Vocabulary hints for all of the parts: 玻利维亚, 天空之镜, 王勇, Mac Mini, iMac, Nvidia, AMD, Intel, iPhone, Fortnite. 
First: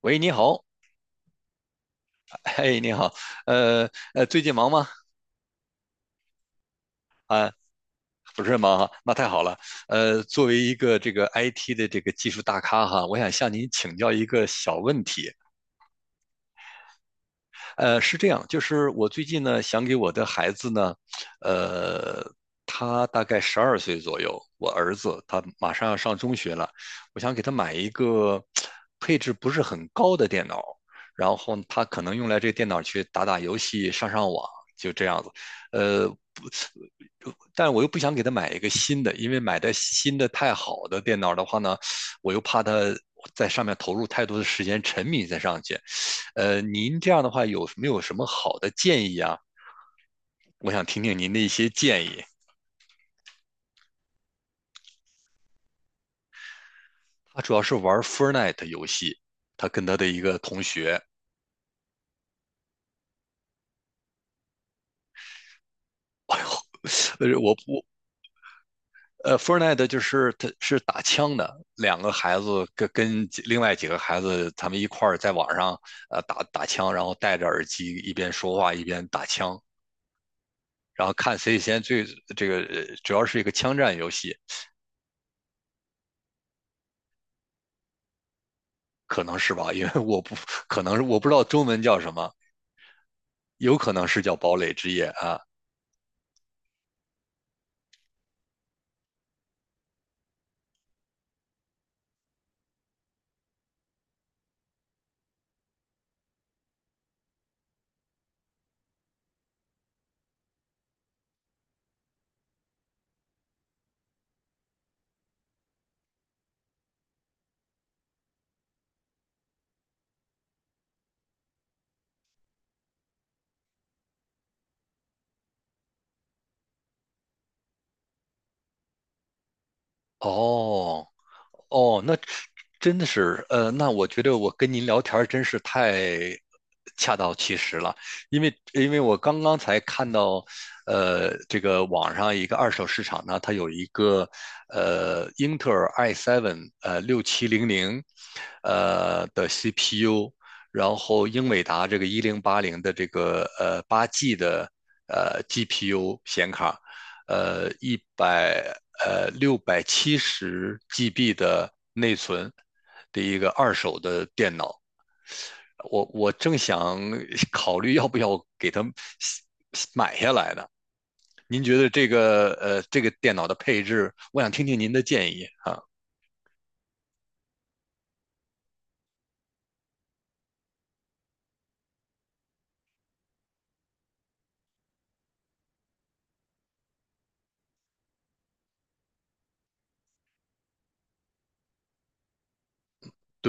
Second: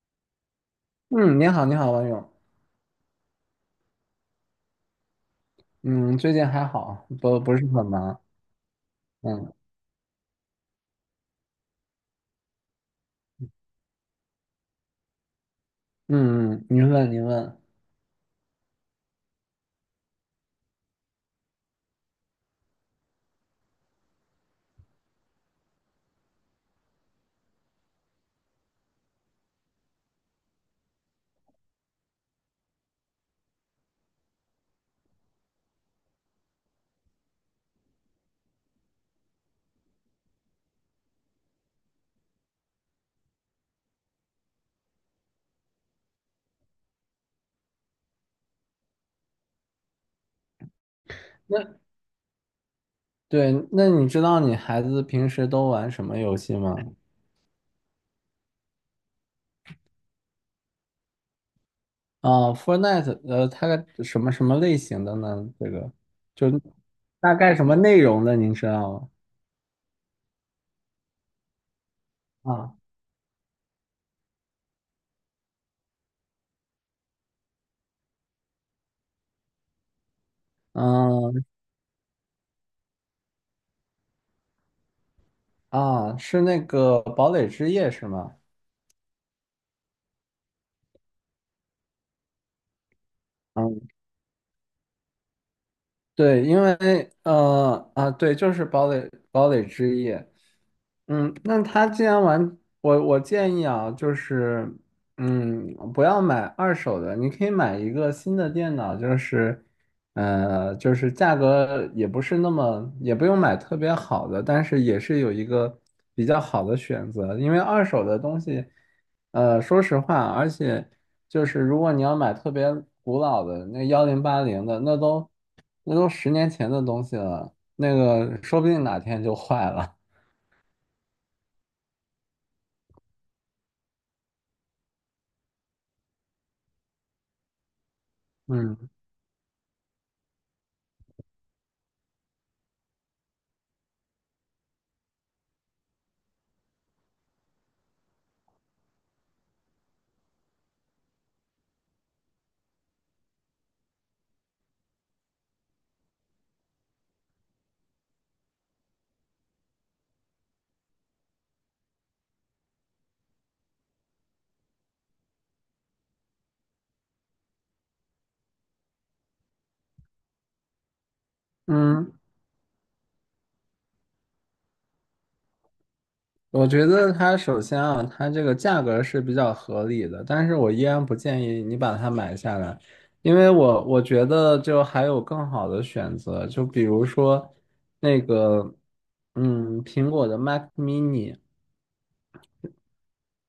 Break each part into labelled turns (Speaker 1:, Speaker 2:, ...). Speaker 1: 喂，你好，
Speaker 2: 嗯，你好，你好，王勇。
Speaker 1: 哎，你好，呃最近忙吗？
Speaker 2: 嗯，最近还好，不是很忙。
Speaker 1: 不是忙哈，那太好
Speaker 2: 嗯
Speaker 1: 了。作为一个这个 IT 的这个技术大咖哈，我想向您请教一个小问题。
Speaker 2: 嗯，您问您问。
Speaker 1: 是这样，就是我最近呢，想给我的孩子呢，呃，他大概12岁左右，我儿子他马上要上中学了，我想给他买一个配置不是很高的电脑，然后他可能用来这个电脑去打打游戏、上上网，就这样子。呃，不，但我又不想给他买一个新的，因为买的新的太好的电脑的话呢，我又怕他在上面投入太多的时间，沉迷在上去。您这样的话有没有什么好的建议啊？我想听听您的一
Speaker 2: 那
Speaker 1: 些建议。
Speaker 2: 对，那你知道你孩子平时都玩什么游戏吗？
Speaker 1: 他主要是玩 Fortnite 游戏，他跟他的一个同学。
Speaker 2: 啊，Fortnite，它什么类型的呢？这个就大
Speaker 1: 呃，我
Speaker 2: 概什么
Speaker 1: 我
Speaker 2: 内容的，您知道
Speaker 1: 呃，Fortnite 就是他是打枪的，两个孩子
Speaker 2: 吗？
Speaker 1: 跟另外几个孩子他们一块儿在网上打打枪，然后戴着耳机一边说话一边打枪，然后看
Speaker 2: 嗯
Speaker 1: 谁先最，主要是一个枪战游戏。
Speaker 2: 是那个堡垒之夜是吗？
Speaker 1: 可能是吧？因为我不可能是，我不知道中文叫什么，有
Speaker 2: 嗯。
Speaker 1: 可能是叫堡垒之夜啊。
Speaker 2: 对，因为对，就是堡垒之夜。嗯，那他既然玩，我建议啊，就是嗯，不要买二手的，你可以买一个新的电脑，就是就是价格也不是那么，也不用买特别好的，但是也是有一个比较好的选择，因为二手的东西，说实话，而且。就是如果你要买特别古老的那幺零八零的，那都10年前的东西了，那个说不定哪天就坏了。
Speaker 1: 哦哦，那真的是，那我觉得我跟您聊天儿真是太恰到其时了，因为
Speaker 2: 嗯
Speaker 1: 因为我刚刚才看到，这个网上一个二手市场呢，它有一个英特尔 i7 6700的 CPU，然后英伟达这个1080的这个8G 的GPU 显卡，呃一百呃670 GB 的内存的一个二手的电脑。我正想 考虑要不要给它买下来呢。您觉得这
Speaker 2: 嗯，
Speaker 1: 个呃这个电脑的配置，我想听听您的建议啊。
Speaker 2: 我觉得它首先啊，它这个价格是比较合理的，但是我依然不建议你把它买下来，因为我觉得就还有更好的选择，就比如说那个嗯苹果的 Mac Mini。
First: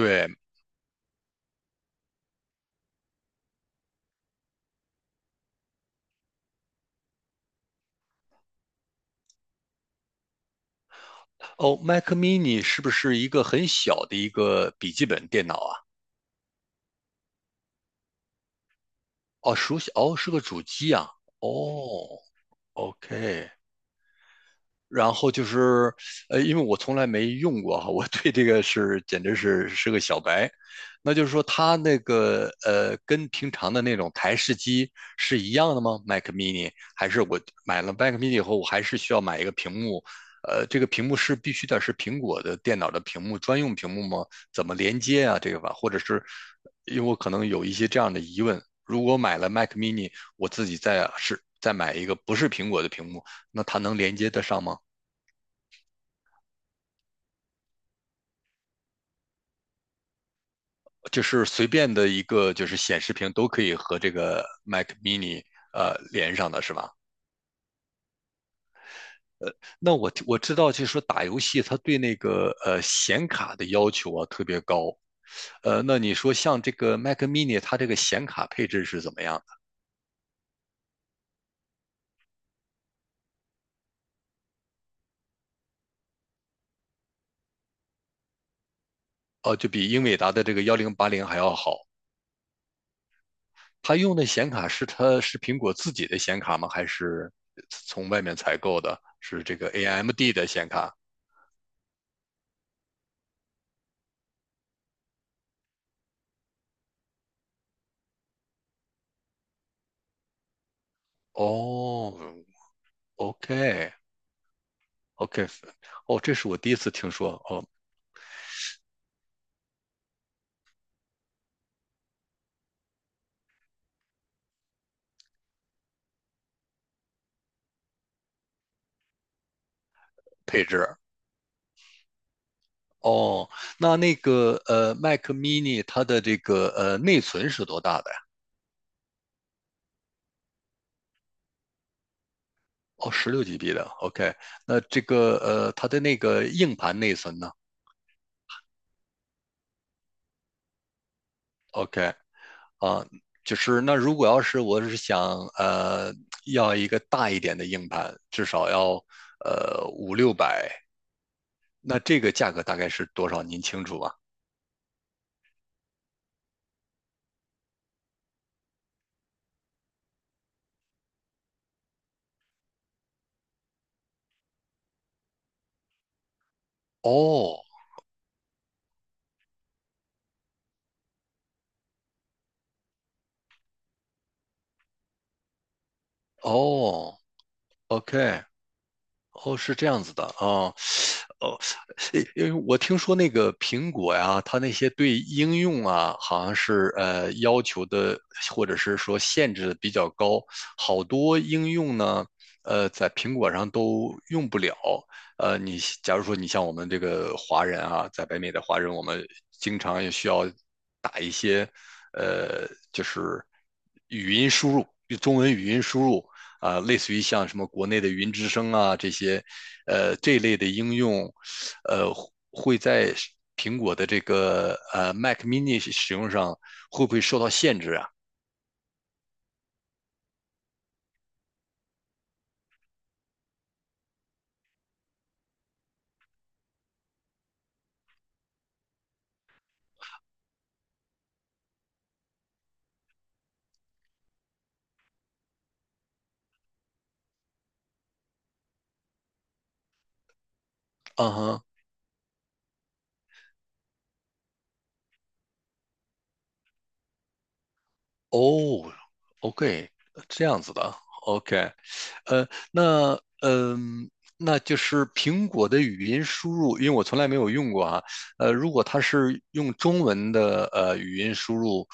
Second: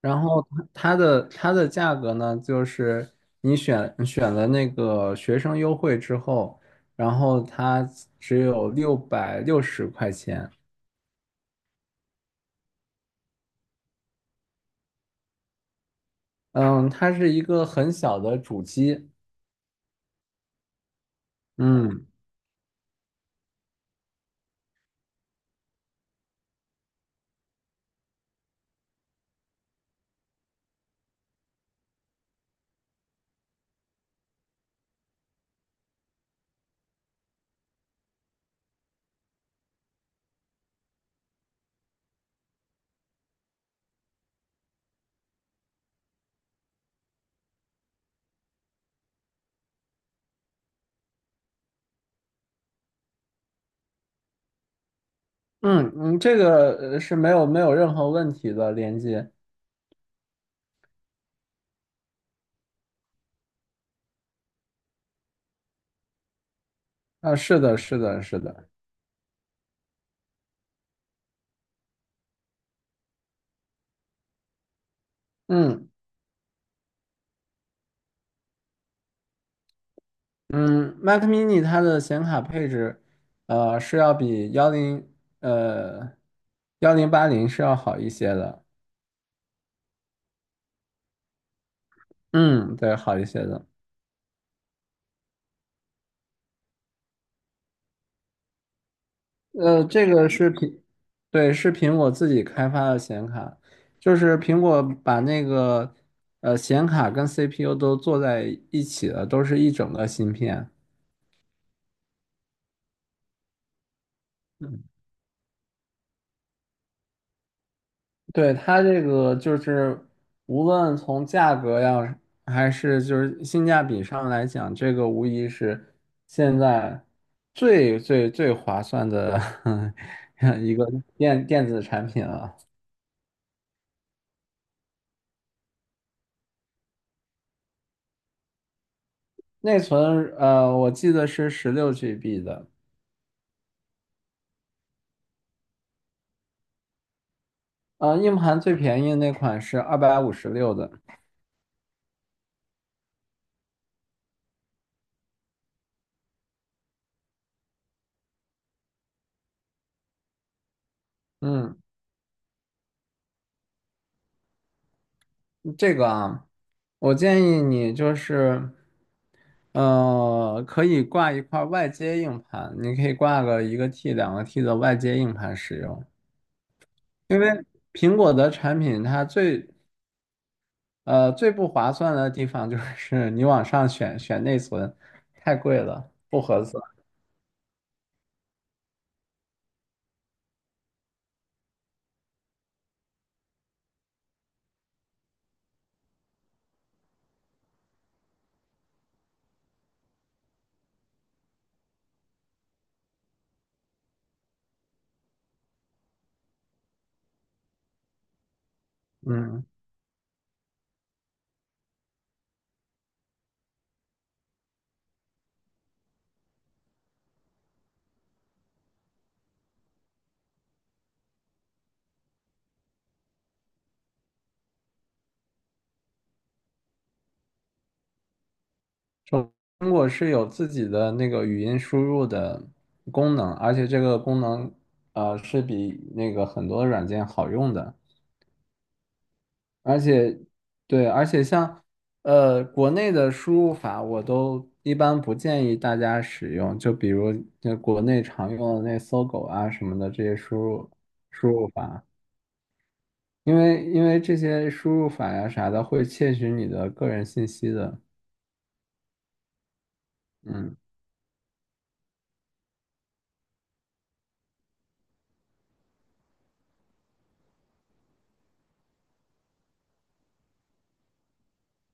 Speaker 2: 然后它的价格呢，就是你选了那个学生优惠之后，然后它只有660块钱。
Speaker 1: 哦，Mac Mini 是不是一个很小的一个笔记本电脑啊？
Speaker 2: 嗯，它是一个很小的主机。
Speaker 1: 哦，熟悉，哦，是个主机啊。
Speaker 2: 嗯
Speaker 1: 哦，OK，然后就是，因为我从来没用过哈，我对这个是简直是个小白。那就是说，它那个跟平常的那种台式机是一样的吗？Mac mini 还是我买了 Mac mini 以后，我还是需要买一个屏幕？这个屏幕是必须得是苹果的电脑的屏幕专用屏幕吗？怎么连接啊？这个吧，或者是因为我可能有一些这样的疑问，如果买了 Mac mini，我自己再买一个不是苹果的屏幕，那它能连接得上吗？
Speaker 2: 嗯，这个是没有任何问题的连接。
Speaker 1: 就是随便的一个就是显示屏都可以和这个 Mac Mini 连上的是吧？
Speaker 2: 啊，是的，是的，是的。
Speaker 1: 那我知道，就是说打游戏它对那个显卡的要求啊特别高。
Speaker 2: 嗯
Speaker 1: 那你说像这个 Mac Mini，它这个显卡配置是怎么样的？
Speaker 2: 嗯，Mac mini 它的显卡配置，是要比呃幺零八零是要好一些的。
Speaker 1: 就比英伟达的这个1080还要好。
Speaker 2: 嗯，对，好一些的。
Speaker 1: 它用的显卡是苹果自己的显卡吗？还是从外面采购的？是这个
Speaker 2: 这个
Speaker 1: AMD 的
Speaker 2: 是
Speaker 1: 显
Speaker 2: 苹，
Speaker 1: 卡？
Speaker 2: 对，是苹果自己开发的显卡，就是苹果把那个显卡跟 CPU 都做在一起了，都是一整个芯片。
Speaker 1: 哦，OK，
Speaker 2: 嗯，
Speaker 1: OK。哦，这是我第一次听说哦。
Speaker 2: 对，它这个就是无论从价格呀，还是就是性价比上来讲，这个无疑是现在最划算的
Speaker 1: 配
Speaker 2: 一个
Speaker 1: 置
Speaker 2: 电子产品了。
Speaker 1: 哦，那个，Mac mini 它的这个内存是多大的呀？
Speaker 2: 内存我记得是16 GB 的，
Speaker 1: 哦，16 GB 的。OK，那这个它的那个硬盘内存呢
Speaker 2: 硬盘最便宜那款是256的。
Speaker 1: ？OK 啊，就是那如果要是我是想要一个大一点的硬盘，至少要五六百，五六百，
Speaker 2: 嗯，
Speaker 1: 那这个价格大概是多少？您清楚吗？
Speaker 2: 这个啊，我建议你就是，可以挂一块外接硬盘，你可以挂个1 T、2 T 的外接硬盘使用。
Speaker 1: 哦
Speaker 2: 苹果的产品它最不划算的地方就是你往上选内存，太贵了，不合算。
Speaker 1: 哦，OK。哦，是这样子的啊。哦，诶因为我听说那个苹果呀，它那些对应用啊，好像是要求的或者是说限制的比较高，好多应用呢，在苹果上都用不了。你假如说你像我们这个华人啊，在北美的华人，我们
Speaker 2: 嗯
Speaker 1: 经常也需要打一些，就是语音输入，中文语音输入，啊、类似于像什么国内的云之声啊这些，这类的应用，呃会在苹果的这个Mac Mini 使用上会不会受到限制啊？
Speaker 2: 中中国是有自己的那个语音输入的功能，而且这个功能是比那个很多软件好用的，而且对，而且像国内的输入法我都一般不建议大家使用，就比如那国内常用的那搜狗啊什么的这些输入
Speaker 1: 嗯
Speaker 2: 输
Speaker 1: 哼。
Speaker 2: 入法，因为这些输入法呀啥的会窃取你的个人信息的，
Speaker 1: 哦，OK，这样子
Speaker 2: 嗯。
Speaker 1: 的。OK，那嗯。那就是苹果的语音输入，因为我从来没有用过啊。如果它是用中文的语音输入，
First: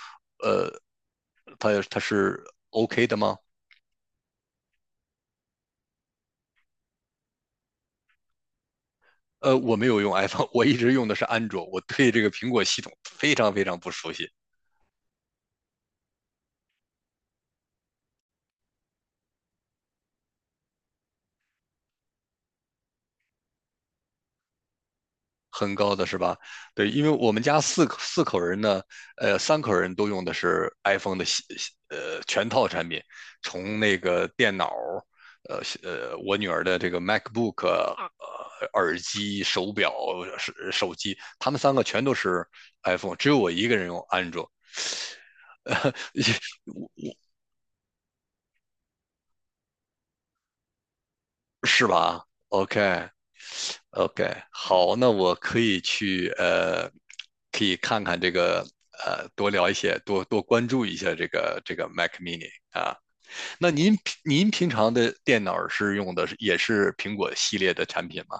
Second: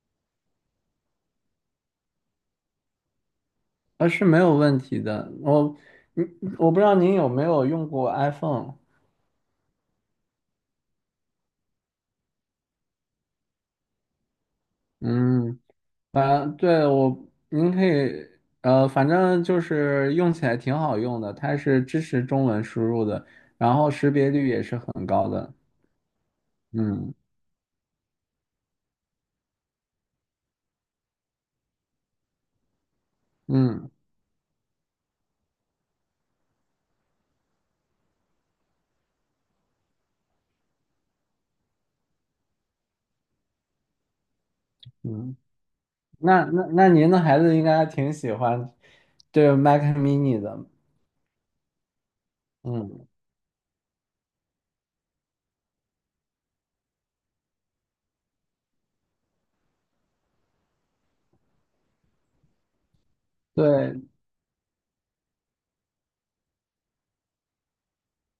Speaker 1: 它是 OK 的吗？
Speaker 2: 啊，是没有问题的。我，嗯，我不知道您有没有用过 iPhone。
Speaker 1: 我没有用 iPhone，我一直用的是安卓，我对这个苹果系统非常非常不熟悉。
Speaker 2: 嗯，反对我，您可以，反正就是用起来挺好用的，它是支持中文输入的，然后识别率也是很高的。
Speaker 1: 很高的是吧？对，因为
Speaker 2: 嗯
Speaker 1: 我们家四口人呢，三口人都用的是 iPhone 的全套产品，从
Speaker 2: 嗯
Speaker 1: 那个电脑，我女儿的这个 MacBook、耳机、手表、手机，他们三个全都是 iPhone，只有我一个人用安卓。
Speaker 2: 嗯，
Speaker 1: 呃，
Speaker 2: 那您
Speaker 1: 我
Speaker 2: 的孩子应该挺喜欢这个 Mac mini 的。
Speaker 1: 我是吧
Speaker 2: 嗯，
Speaker 1: ？OK，OK，好，那我可以去，可以看看这个，多聊一些，多多关注一下这个 Mac Mini 啊。那您
Speaker 2: 对，
Speaker 1: 平您平常的电脑是用的是也是苹果系列的产品吗？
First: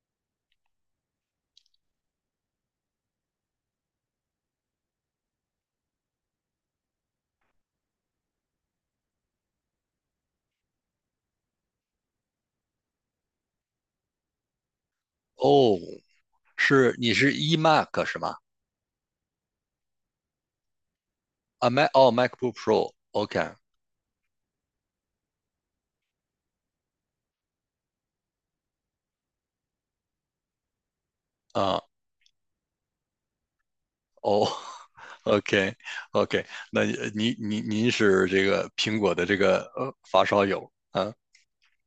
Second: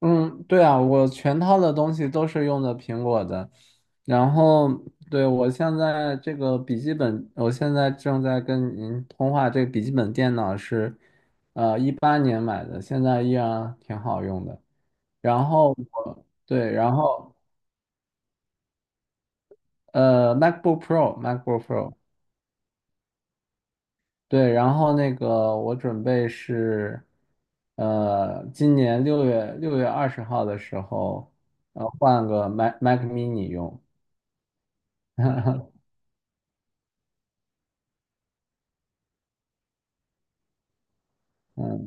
Speaker 2: 嗯，对啊，我全套的东西都是用的苹果的，然后对我现在这个笔记本，我现在正在跟您通话，这个笔记本电脑是，18年买的，现在依然挺好用的。然后
Speaker 1: 哦，
Speaker 2: 我对，然
Speaker 1: 是你是
Speaker 2: 后
Speaker 1: iMac 是吗？
Speaker 2: MacBook Pro，MacBook
Speaker 1: 啊，
Speaker 2: Pro，
Speaker 1: MacBook Pro。OK
Speaker 2: 对，然后那个我准备是，今年六月二十号的时候，
Speaker 1: 啊，
Speaker 2: 换个 Mac Mini 用。
Speaker 1: 哦，OK， OK。那您是这个苹果的这个发烧友啊。
Speaker 2: 嗯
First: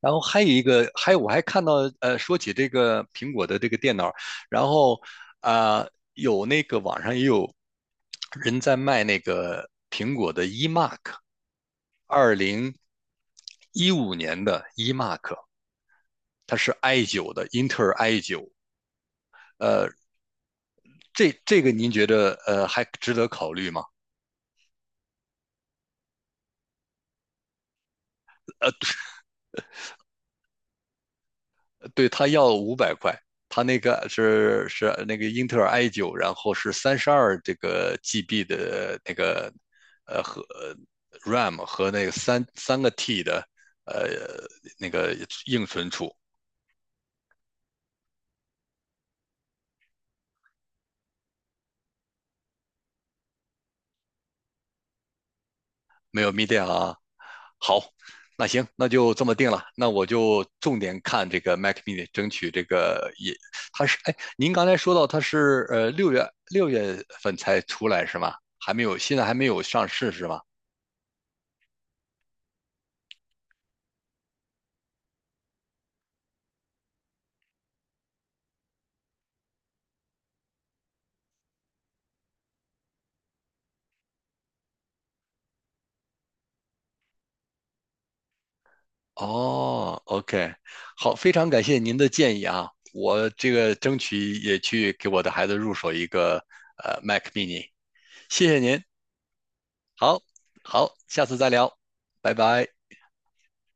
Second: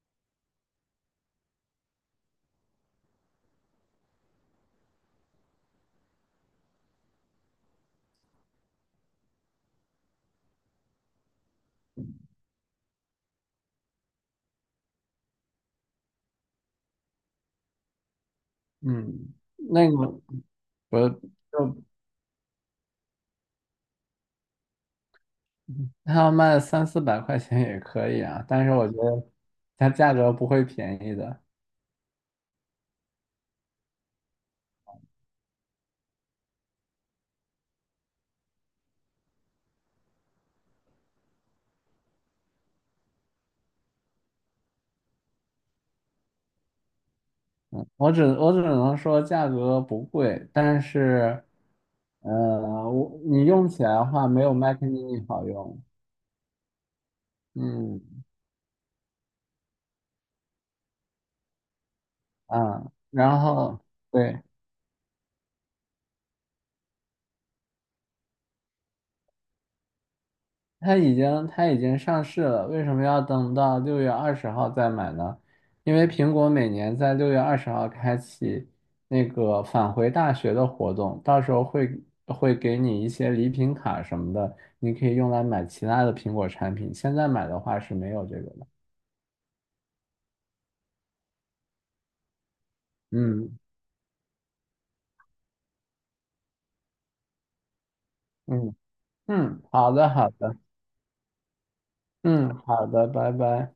Speaker 1: 然后还有一个，还有我还看到，说起这个苹果的这个电脑，然后啊、有那个网上也有人在卖那个苹果的 iMac，2015年的 iMac，它是 i 九的，英特尔 i 九。
Speaker 2: 嗯，
Speaker 1: 呃，
Speaker 2: 那个我
Speaker 1: 这个
Speaker 2: 就
Speaker 1: 您觉得还值得考虑吗？
Speaker 2: 他要卖3、400块钱也可以啊，但
Speaker 1: 呃，
Speaker 2: 是我觉得它价格不会便宜的。
Speaker 1: 对，他要500块，他那个是那个英特尔 i 九，然后是32GB 的那个和 RAM 和那个三个 T 的呃那个硬存储。
Speaker 2: 我只能说价格不贵，但是，你用起来的话没有 Mac mini 好用。
Speaker 1: 没有 Media 好。
Speaker 2: 嗯
Speaker 1: 那行，那就这么定了。那我就重点看这个 Mac Mini，争取这
Speaker 2: 啊，
Speaker 1: 个也，
Speaker 2: 然后
Speaker 1: 它是哎，
Speaker 2: 对。
Speaker 1: 您刚才说到它是六月份才出来是吗？还没有，现在还没有上市是吗？
Speaker 2: 它已经上市了，为什么要等到六月二十号再买呢？因为苹果每年在六月二十号开启那个返回大学的活动，到时候会给你一些礼品卡什么的，你可以用来买其他的苹果产品。现在买的话是没有这个的。
Speaker 1: 哦，OK，好，非常感谢您的建议啊，我这
Speaker 2: 嗯
Speaker 1: 个争取也去给我的孩子入手一个Mac mini。谢谢
Speaker 2: 嗯
Speaker 1: 您，
Speaker 2: 好的
Speaker 1: 好，
Speaker 2: 好的，
Speaker 1: 好，下次再聊，拜
Speaker 2: 嗯
Speaker 1: 拜。
Speaker 2: 好的，拜拜。